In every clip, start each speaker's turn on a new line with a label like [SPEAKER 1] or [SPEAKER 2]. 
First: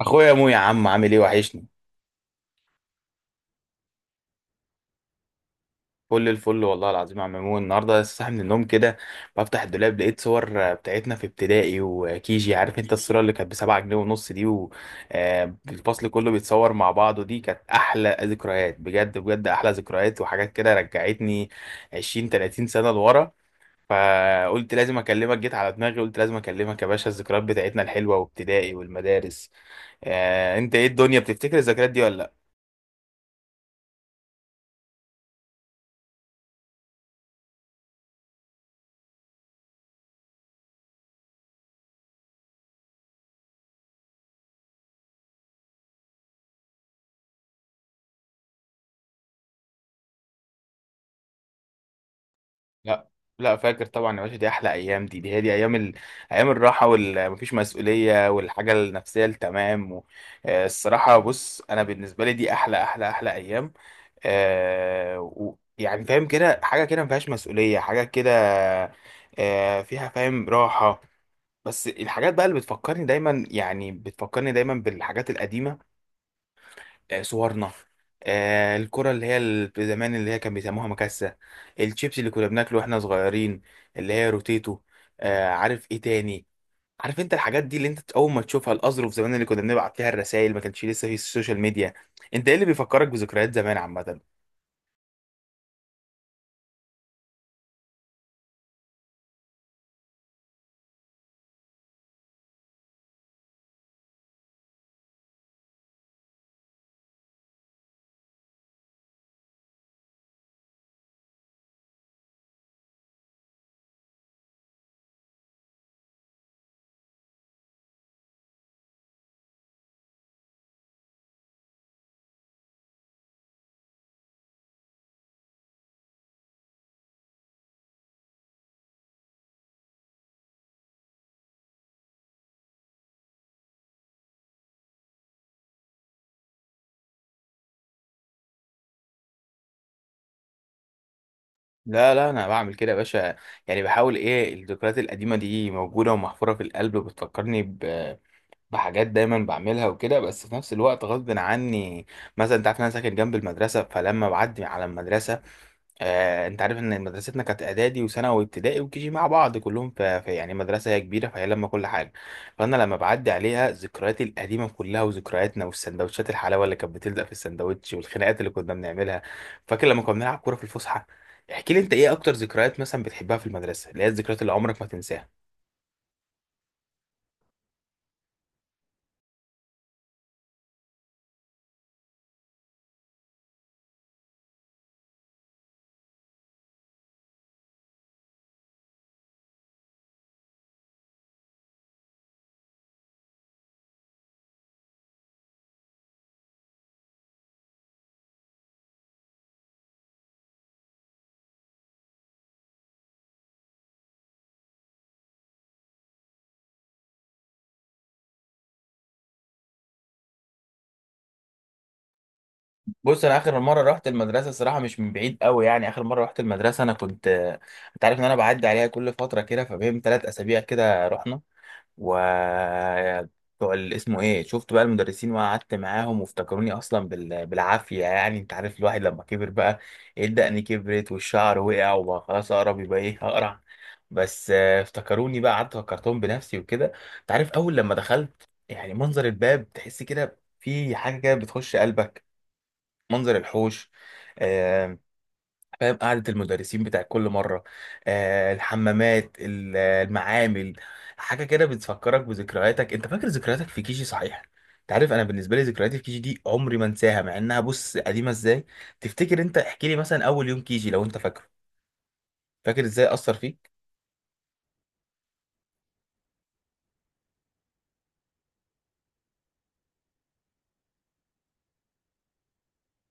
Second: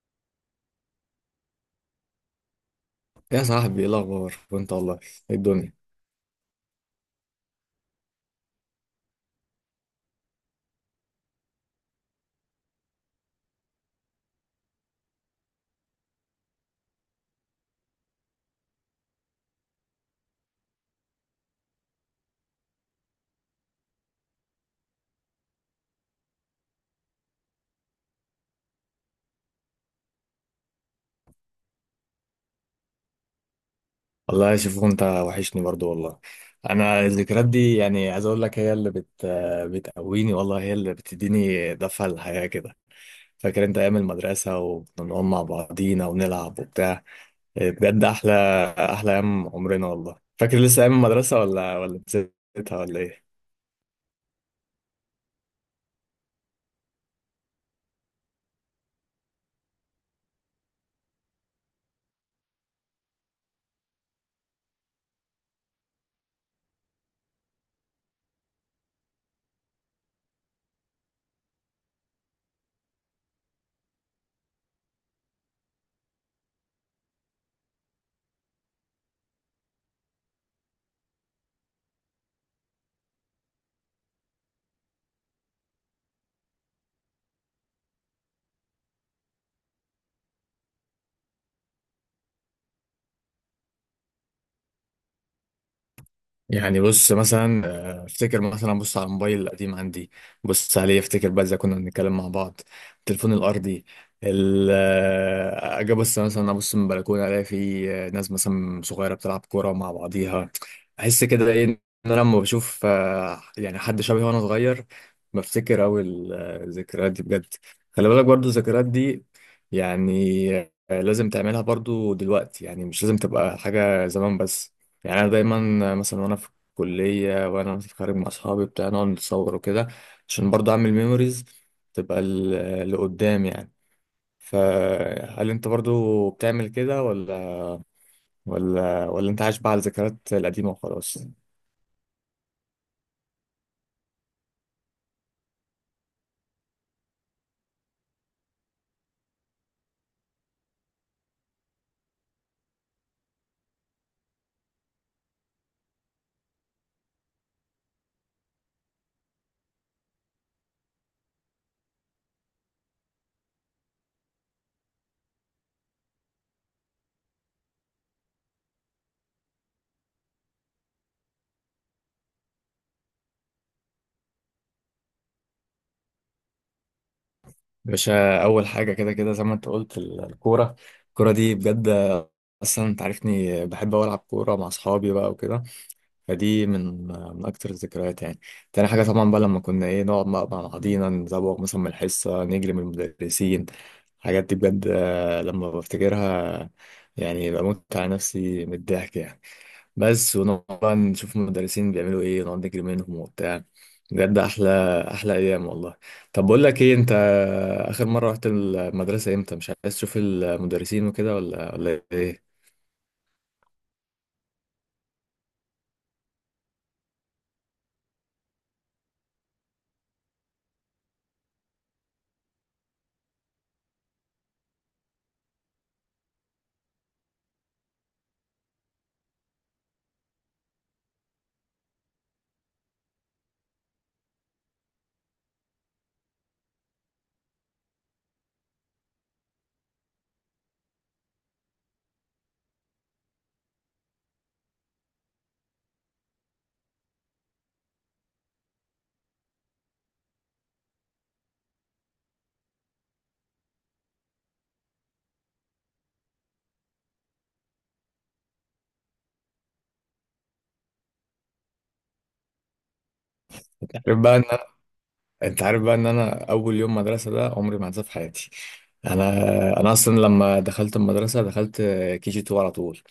[SPEAKER 1] اخويا مو، يا عم، عامل ايه؟ وحشني.
[SPEAKER 2] يا صاحبي، ايه الاخبار وانت والله؟ ايه الدنيا؟
[SPEAKER 1] فل الفل والله العظيم يا عم مو. النهارده لسه صاحي من النوم كده، بفتح الدولاب لقيت صور بتاعتنا في ابتدائي وكيجي. عارف انت الصوره اللي كانت بسبعة جنيه ونص دي، والفصل كله بيتصور مع بعضه. دي كانت احلى ذكريات، بجد بجد، احلى ذكريات، وحاجات كده رجعتني 20 30 سنه لورا. فقلت لازم اكلمك، جيت على دماغي قلت لازم اكلمك يا باشا. الذكريات بتاعتنا الحلوه، وابتدائي والمدارس. انت ايه الدنيا؟ بتفتكر الذكريات دي ولا؟
[SPEAKER 2] والله شوف، انت وحشني برضو والله. انا الذكريات دي يعني عايز اقول لك هي اللي بتقويني والله، هي اللي بتديني دفعه للحياه كده. فاكر انت ايام المدرسه وكنا بنقعد مع بعضينا ونلعب وبتاع؟ إيه، بجد احلى ايام عمرنا والله. فاكر لسه ايام المدرسه ولا نسيتها ولا
[SPEAKER 1] لا،
[SPEAKER 2] ايه؟
[SPEAKER 1] لا، فاكر طبعا يا باشا، دي احلى ايام، دي هي دي ايام ايام الراحه، والمفيش مسؤوليه، والحاجه النفسيه التمام، الصراحه، بص، انا بالنسبه لي دي احلى احلى احلى ايام. يعني فاهم كده؟ حاجه كده مفيهاش مسؤوليه، حاجه كده. فيها، فاهم؟ راحه. بس الحاجات بقى اللي بتفكرني دايما، يعني بتفكرني دايما بالحاجات القديمه. صورنا. الكرة اللي هي زمان، اللي هي كان بيسموها مكاسة. الشيبس اللي كنا بناكله واحنا صغيرين، اللي هي روتيتو. عارف ايه تاني؟ عارف انت الحاجات دي اللي انت اول ما تشوفها؟ الاظرف زمان اللي كنا بنبعت فيها الرسائل، ما كانش لسه في السوشيال ميديا. انت ايه اللي بيفكرك بذكريات زمان عامة؟
[SPEAKER 2] يعني بص مثلا، افتكر مثلا، بص على الموبايل القديم عندي، بص عليه افتكر بقى ازاي كنا بنتكلم مع بعض. التليفون الارضي. اجي بص مثلا، ابص من البلكونه الاقي في ناس مثلا صغيره بتلعب كوره مع بعضيها. احس كده ايه، ان انا لما بشوف يعني حد شبهي وانا صغير بفتكر اوي الذكريات دي بجد. خلي بالك برضو الذكريات دي يعني، لازم تعملها برضو دلوقتي، يعني مش لازم تبقى حاجه زمان بس. يعني انا دايما مثلا وانا في الكليه، وانا مثلا خارج مع اصحابي بتاع نقعد نتصور وكده، عشان برضه اعمل ميموريز تبقى لقدام يعني. فهل انت برضه بتعمل كده، ولا انت عايش بقى على الذكريات القديمه وخلاص؟
[SPEAKER 1] لا، لا، انا بعمل كده يا باشا. يعني بحاول، ايه، الذكريات القديمة دي موجودة ومحفورة في القلب، بتفكرني بحاجات دايما بعملها وكده، بس في نفس الوقت غصب عني. مثلا انت عارف ان انا ساكن جنب المدرسه، فلما بعدي على المدرسه، انت عارف ان مدرستنا كانت اعدادي وثانوي وابتدائي وكيجي مع بعض، كلهم في يعني مدرسه هي كبيره، فهي لما كل حاجه. فانا لما بعدي عليها ذكرياتي القديمه كلها وذكرياتنا، والسندوتشات، الحلاوه اللي كانت بتلزق في السندوتش، والخناقات اللي كنا بنعملها. فاكر لما كنا بنلعب كوره في الفسحه. احكي لي، انت ايه اكتر ذكريات مثلا بتحبها في المدرسه، اللي هي الذكريات اللي عمرك ما تنساها؟
[SPEAKER 2] باشا، اول حاجه كده كده زي ما انت قلت الكوره. الكوره دي بجد، اصلا انت عارفني بحب أوي العب كوره مع اصحابي بقى وكده، فدي من من اكتر الذكريات يعني. تاني حاجه طبعا بقى لما كنا ايه نقعد مع بعضينا، نزوغ مثلا من الحصه، نجري من المدرسين. الحاجات دي بجد، لما بفتكرها يعني بموت على نفسي من الضحك يعني. بس ونقعد بقى نشوف المدرسين بيعملوا ايه، ونقعد نجري منهم وبتاع. بجد احلى ايام والله. طب بقول لك ايه، انت اخر مره رحت المدرسه امتى؟ مش عايز تشوف المدرسين وكده ولا ايه؟
[SPEAKER 1] بص، انا اخر مره رحت المدرسه الصراحه مش من بعيد قوي، يعني اخر مره رحت المدرسه انا كنت، انت عارف ان انا بعدي عليها كل فتره كده، فبين 3 اسابيع كده رحنا، و بتوع اسمه ايه، شفت بقى المدرسين وقعدت معاهم وافتكروني اصلا بالعافيه. يعني انت عارف الواحد لما كبر بقى، إيه، الدقن كبرت والشعر وقع وبقى خلاص اقرب يبقى ايه اقرع. بس افتكروني بقى، قعدت فكرتهم بنفسي وكده. انت عارف؟ اول لما دخلت، يعني منظر الباب، تحس كده في حاجه كده بتخش قلبك، منظر الحوش. آه، فاهم؟ قعدة المدرسين بتاع كل مرة. الحمامات المعامل. حاجة كده بتفكرك بذكرياتك. انت فاكر ذكرياتك في كيجي صحيح؟ انت عارف، انا بالنسبة لي ذكرياتي في كيجي دي عمري ما انساها، مع انها، بص، قديمة ازاي. تفتكر انت؟ احكي لي مثلا اول يوم كيجي لو انت فاكره، فاكر ازاي اثر فيك؟
[SPEAKER 2] عارف بقى ان، انت عارف بقى ان انا اول يوم مدرسه ده عمري ما هنساه في حياتي. انا انا اصلا لما دخلت المدرسه دخلت كي جي 2 على طول،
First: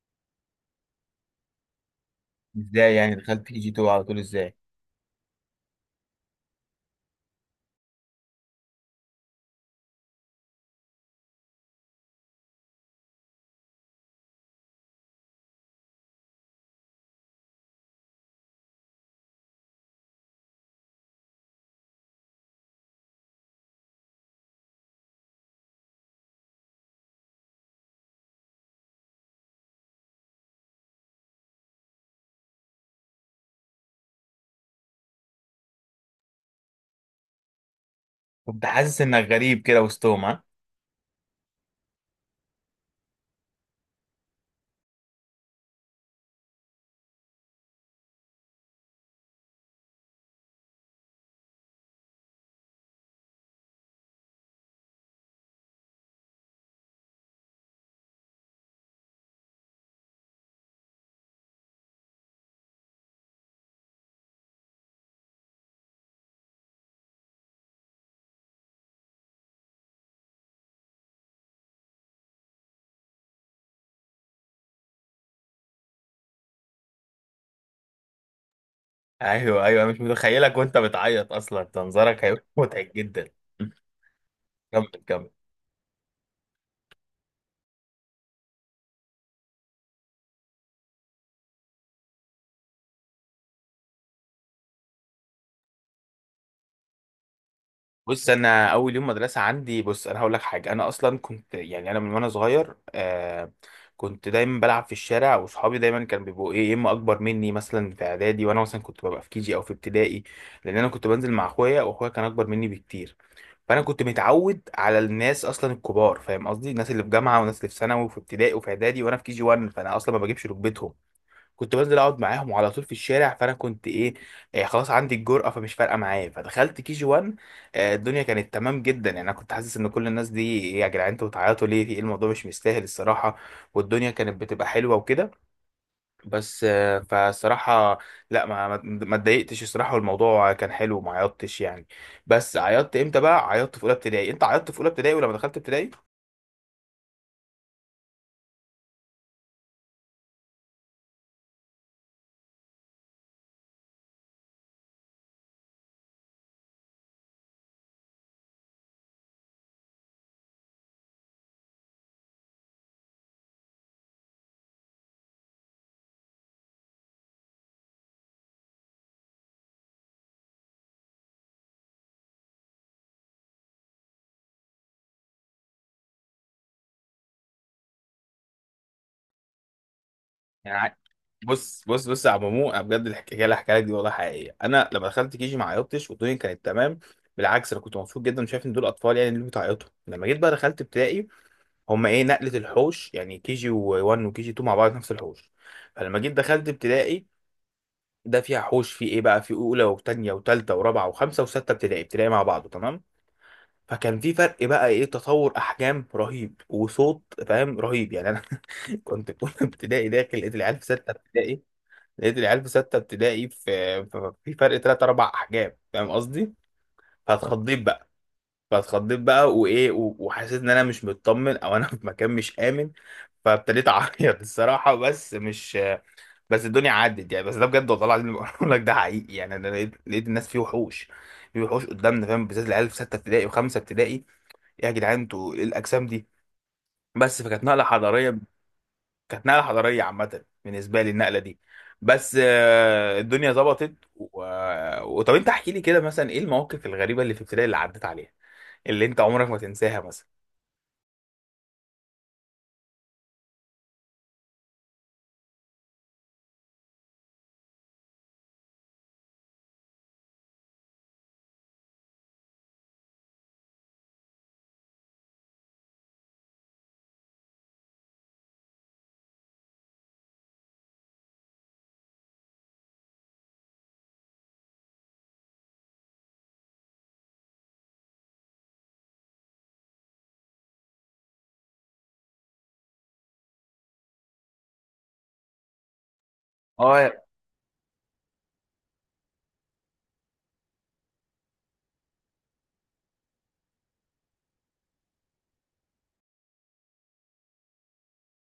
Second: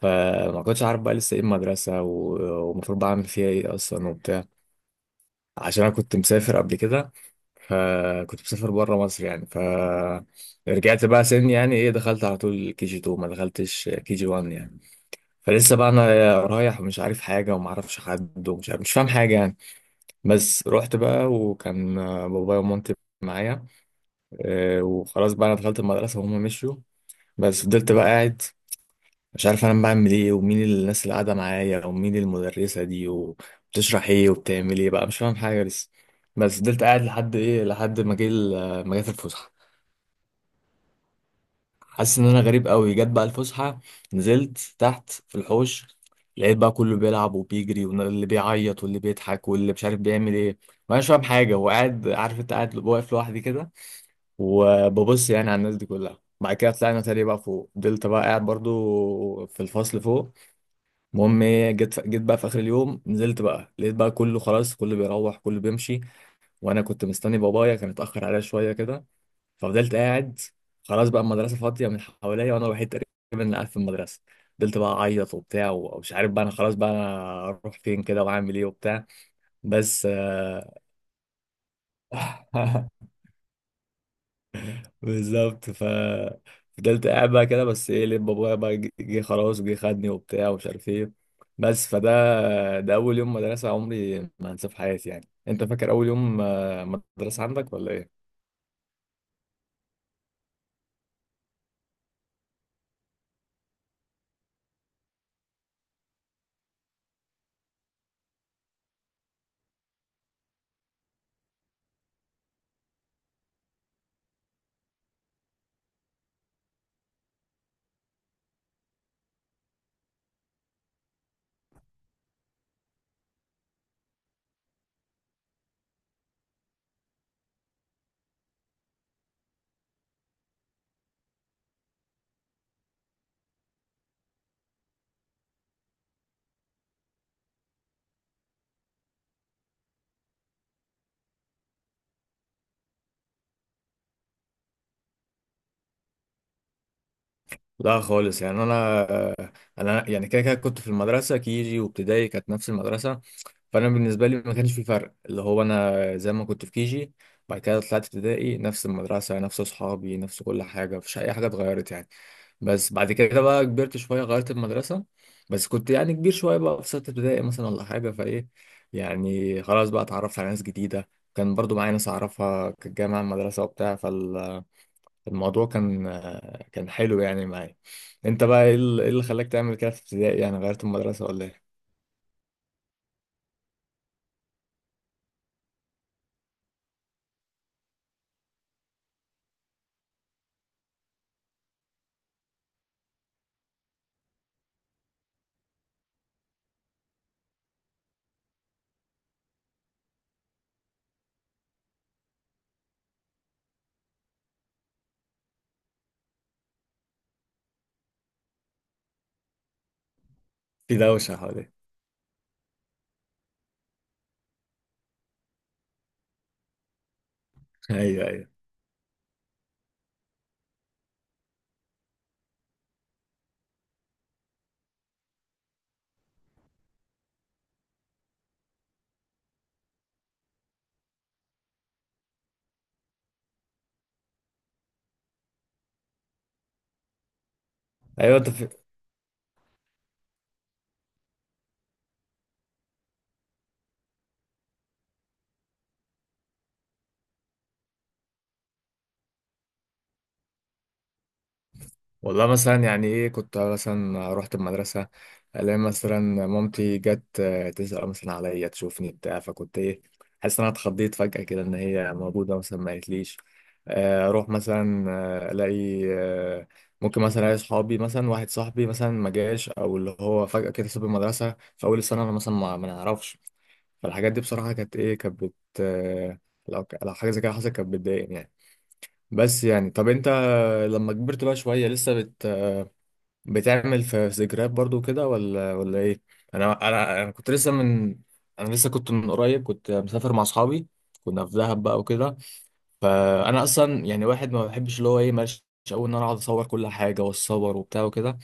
[SPEAKER 2] فما كنتش عارف بقى لسه ايه المدرسه
[SPEAKER 1] ازاي
[SPEAKER 2] ومفروض
[SPEAKER 1] يعني
[SPEAKER 2] بعمل
[SPEAKER 1] دخلت
[SPEAKER 2] فيها
[SPEAKER 1] كيجي
[SPEAKER 2] ايه
[SPEAKER 1] 2 على
[SPEAKER 2] اصلا
[SPEAKER 1] طول؟
[SPEAKER 2] وبتاع.
[SPEAKER 1] ازاي؟
[SPEAKER 2] عشان انا كنت مسافر قبل كده، فكنت مسافر بره مصر يعني. ف رجعت بقى سن يعني ايه، دخلت على طول كي جي 2، ما دخلتش كي جي 1 يعني. فلسه بقى انا رايح، مش عارف حاجه، وما اعرفش حد، ومش عارف مش فاهم حاجه يعني. بس رحت بقى وكان بابايا ومامتي معايا، وخلاص بقى انا دخلت المدرسه وهم مشيوا. بس فضلت بقى قاعد، مش عارف انا بعمل ايه، ومين الناس اللي قاعده معايا، ومين المدرسه دي، وبتشرح ايه وبتعمل ايه بقى، مش فاهم حاجه لسه. بس فضلت قاعد لحد ايه، لحد ما
[SPEAKER 1] كنت
[SPEAKER 2] ما
[SPEAKER 1] حاسس
[SPEAKER 2] جت
[SPEAKER 1] انك
[SPEAKER 2] الفسحه.
[SPEAKER 1] غريب كده وسطهم، ها؟
[SPEAKER 2] حاسس ان انا غريب قوي. جت بقى الفسحه، نزلت تحت في الحوش، لقيت بقى كله بيلعب وبيجري، واللي بيعيط، واللي بيضحك، واللي مش عارف بيعمل ايه. ما انا مش فاهم حاجه، وقاعد، عارف انت، قاعد واقف لوحدي كده، وببص يعني على الناس دي كلها. بعد كده طلعنا تاني بقى فوق، فضلت بقى قاعد برضو في الفصل فوق. المهم ايه، جيت بقى في اخر اليوم، نزلت بقى لقيت بقى كله خلاص، كله بيروح، كله بيمشي، وانا كنت مستني بابايا كان اتاخر عليا شويه كده. ففضلت قاعد. خلاص بقى المدرسه فاضيه من حواليا، وانا الوحيد تقريبا اللي قاعد في المدرسه. فضلت بقى اعيط وبتاع، ومش عارف بقى انا خلاص بقى انا اروح فين كده واعمل ايه وبتاع.
[SPEAKER 1] ايوه، ايوه، مش
[SPEAKER 2] بس
[SPEAKER 1] متخيلك وانت بتعيط، اصلا ده منظرك هيبقى متعب جدا. كمل، كمل.
[SPEAKER 2] بالظبط. ف فضلت قاعد بقى كده، بس ايه لب بابايا بقى جه، خلاص وجه خدني وبتاع، ومش عارف ايه. بس فده، ده اول يوم مدرسة عمري ما هنساه في حياتي يعني. انت فاكر اول يوم مدرسة عندك ولا ايه؟
[SPEAKER 1] بص، انا اول يوم مدرسه عندي، بص انا هقول لك حاجه، انا اصلا كنت، يعني انا من وانا صغير، كنت دايما بلعب في الشارع، واصحابي دايما كانوا بيبقوا، ايه، يا اما اكبر مني مثلا في اعدادي وانا مثلا كنت ببقى في كيجي او في ابتدائي. لان انا كنت بنزل مع اخويا، واخويا كان اكبر مني بكتير. فانا كنت متعود على الناس اصلا الكبار، فاهم قصدي؟ الناس اللي في جامعه، والناس اللي في ثانوي وفي ابتدائي وفي اعدادي وانا في كيجي 1، فانا اصلا ما بجيبش ركبتهم. كنت بنزل اقعد معاهم على طول في الشارع، فانا كنت، ايه، خلاص، عندي الجرأة، فمش فارقة معايا، فدخلت كي جي 1. الدنيا كانت تمام جدا، يعني انا كنت حاسس ان كل الناس دي، إيه يا جدعان، انتوا بتعيطوا ليه؟ في ايه؟ الموضوع مش مستاهل الصراحة. والدنيا كانت بتبقى حلوة وكده. بس فالصراحة، لا، ما اتضايقتش الصراحة، والموضوع كان حلو وما عيطتش يعني. بس عيطت امتى بقى؟ عيطت في اولى ابتدائي. انت عيطت في اولى ابتدائي ولما دخلت ابتدائي؟
[SPEAKER 2] لا خالص، يعني انا يعني كده كده كنت في المدرسه، كيجي وابتدائي كانت نفس المدرسه، فانا بالنسبه لي ما كانش في فرق، اللي هو انا زي ما كنت في كيجي. بعد كده طلعت ابتدائي، نفس المدرسه، نفس اصحابي، نفس كل حاجه، مفيش اي حاجه اتغيرت يعني. بس بعد كده بقى كبرت شويه، غيرت المدرسه. بس كنت يعني كبير شويه بقى في سته ابتدائي مثلا، ولا حاجه فايه، يعني خلاص بقى اتعرفت على ناس جديده. كان برضو معايا ناس اعرفها كانت جايه معايا المدرسه وبتاع. فالموضوع كان كان حلو يعني معايا. انت بقى ايه اللي إيه اللي خلاك تعمل كده في ابتدائي، يعني غيرت المدرسه ولا ايه؟
[SPEAKER 1] بص، بص، بص، يا عم مو، أنا بجد الحكايه اللي هحكيها لك دي والله حقيقيه. انا لما دخلت كيجي ما عيطتش والدنيا كانت تمام. بالعكس، انا كنت مبسوط جدا وشايف ان دول اطفال يعني اللي بتعيطوا. لما جيت بقى دخلت ابتدائي، هم، ايه، نقله، الحوش يعني كيجي 1 وكيجي 2 مع بعض نفس الحوش. فلما جيت دخلت ابتدائي، ده فيها حوش في ايه بقى، في اولى وثانيه وثالثه ورابعه وخمسه وسته ابتدائي، ابتدائي مع بعضه تمام. فكان في فرق بقى، ايه، تطور احجام رهيب وصوت، فاهم؟ رهيب يعني انا، كنت في اولى ابتدائي، داخل لقيت العيال في
[SPEAKER 2] في
[SPEAKER 1] سته
[SPEAKER 2] دوشه
[SPEAKER 1] ابتدائي.
[SPEAKER 2] حواليك.
[SPEAKER 1] لقيت العيال في ستة ابتدائي، في فرق تلات أربع أحجام، فاهم قصدي؟ فاتخضيت بقى،
[SPEAKER 2] ايوه، ايوه،
[SPEAKER 1] فاتخضيت بقى، وإيه وحسيت إن أنا مش مطمن، أو أنا في مكان مش آمن. فابتديت أعيط الصراحة، بس مش بس الدنيا عدت يعني، بس ده بجد والله العظيم اللي بقول لك ده حقيقي، يعني أنا لقيت الناس فيه وحوش. فيه وحوش قدامنا، فاهم؟ بالذات العيال في ستة ابتدائي وخمسة ابتدائي، إيه يا جدعان، أنتوا إيه الأجسام دي؟ بس فكانت نقلة
[SPEAKER 2] ايوه.
[SPEAKER 1] حضارية،
[SPEAKER 2] انت في...
[SPEAKER 1] كانت نقله حضاريه عامه بالنسبه لي النقله دي. بس الدنيا ظبطت و... آه، وطب انت احكي لي كده، مثلا ايه المواقف الغريبه اللي في ابتدائي اللي عدت عليها اللي انت عمرك ما تنساها مثلا؟
[SPEAKER 2] والله مثلا يعني ايه، كنت مثلا رحت المدرسه الاقي مثلا مامتي جت، تسال مثلا عليا تشوفني بتاع فكنت ايه حاسس ان انا اتخضيت فجاه كده ان هي موجوده مثلا، ما قالتليش. اروح مثلا، آه، الاقي آه، ممكن مثلا الاقي صحابي، مثلا واحد صاحبي مثلا ما جاش، او اللي هو فجاه كده ساب المدرسه في اول السنه، انا مثلا ما ما نعرفش. فالحاجات دي بصراحه كانت ايه، كانت بت آه، لو حاجه زي كده حصلت كانت بتضايقني يعني. بس يعني طب انت لما كبرت بقى شوية لسه، بتعمل في ذكريات برضو كده ولا ايه؟ انا
[SPEAKER 1] اه
[SPEAKER 2] انا انا كنت لسه من، انا لسه كنت من قريب كنت مسافر مع اصحابي، كنا في دهب بقى وكده. فانا اصلا يعني واحد ما بحبش اللي هو ايه، ماشي قوي ان انا اقعد اصور كل حاجه واتصور وبتاع وكده.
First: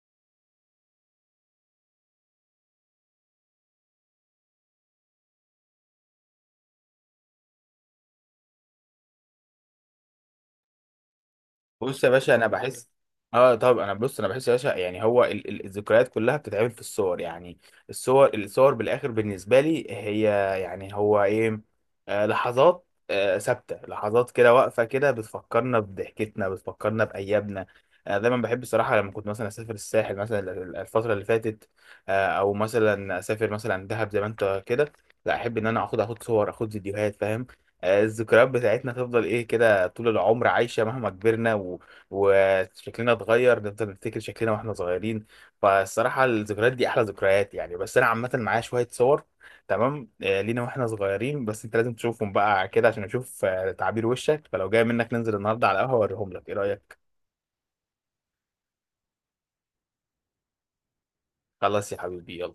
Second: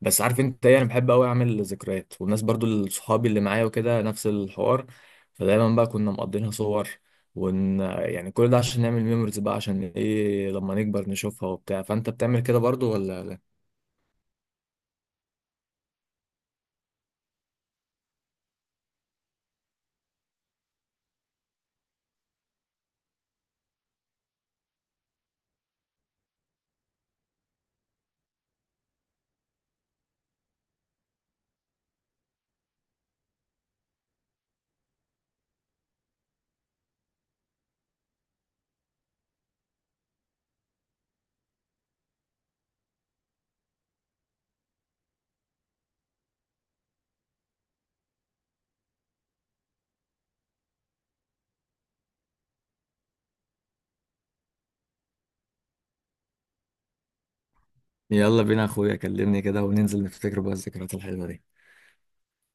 [SPEAKER 2] بس عارف انت ايه، انا بحب قوي اعمل ذكريات، والناس برضو صحابي اللي معايا وكده نفس الحوار. فدايما بقى كنا مقضينها صور ون يعني، كل ده عشان نعمل ميموريز بقى، عشان ايه لما نكبر نشوفها وبتاع.
[SPEAKER 1] بص يا
[SPEAKER 2] فانت
[SPEAKER 1] باشا
[SPEAKER 2] بتعمل
[SPEAKER 1] انا
[SPEAKER 2] كده
[SPEAKER 1] بحس،
[SPEAKER 2] برضو ولا؟
[SPEAKER 1] اه طب انا، بص، انا بحس يا باشا، يعني هو الذكريات كلها بتتعمل في الصور يعني. الصور بالاخر بالنسبه لي هي، يعني هو ايه، لحظات ثابته، لحظات كده واقفه كده، بتفكرنا بضحكتنا، بتفكرنا بايامنا. انا دايما بحب الصراحه، لما كنت مثلا اسافر الساحل مثلا الفتره اللي فاتت، او مثلا اسافر مثلا دهب زي ما انت كده. لا، احب ان انا اخد صور، اخد فيديوهات، فاهم؟ الذكريات بتاعتنا تفضل، ايه، كده طول العمر عايشة مهما كبرنا وشكلنا اتغير، نفضل نفتكر شكلنا واحنا صغيرين. فالصراحة الذكريات دي أحلى ذكريات يعني، بس أنا عامة معايا شوية صور تمام لينا واحنا صغيرين، بس أنت لازم تشوفهم بقى كده، عشان أشوف تعابير وشك. فلو جاي منك ننزل النهاردة على القهوة أوريهم لك، إيه رأيك؟
[SPEAKER 2] يلا بينا يا اخويا، كلمني كده وننزل نفتكر بقى الذكريات الحلوة دي.
[SPEAKER 1] خلاص يا حبيبي، يلا.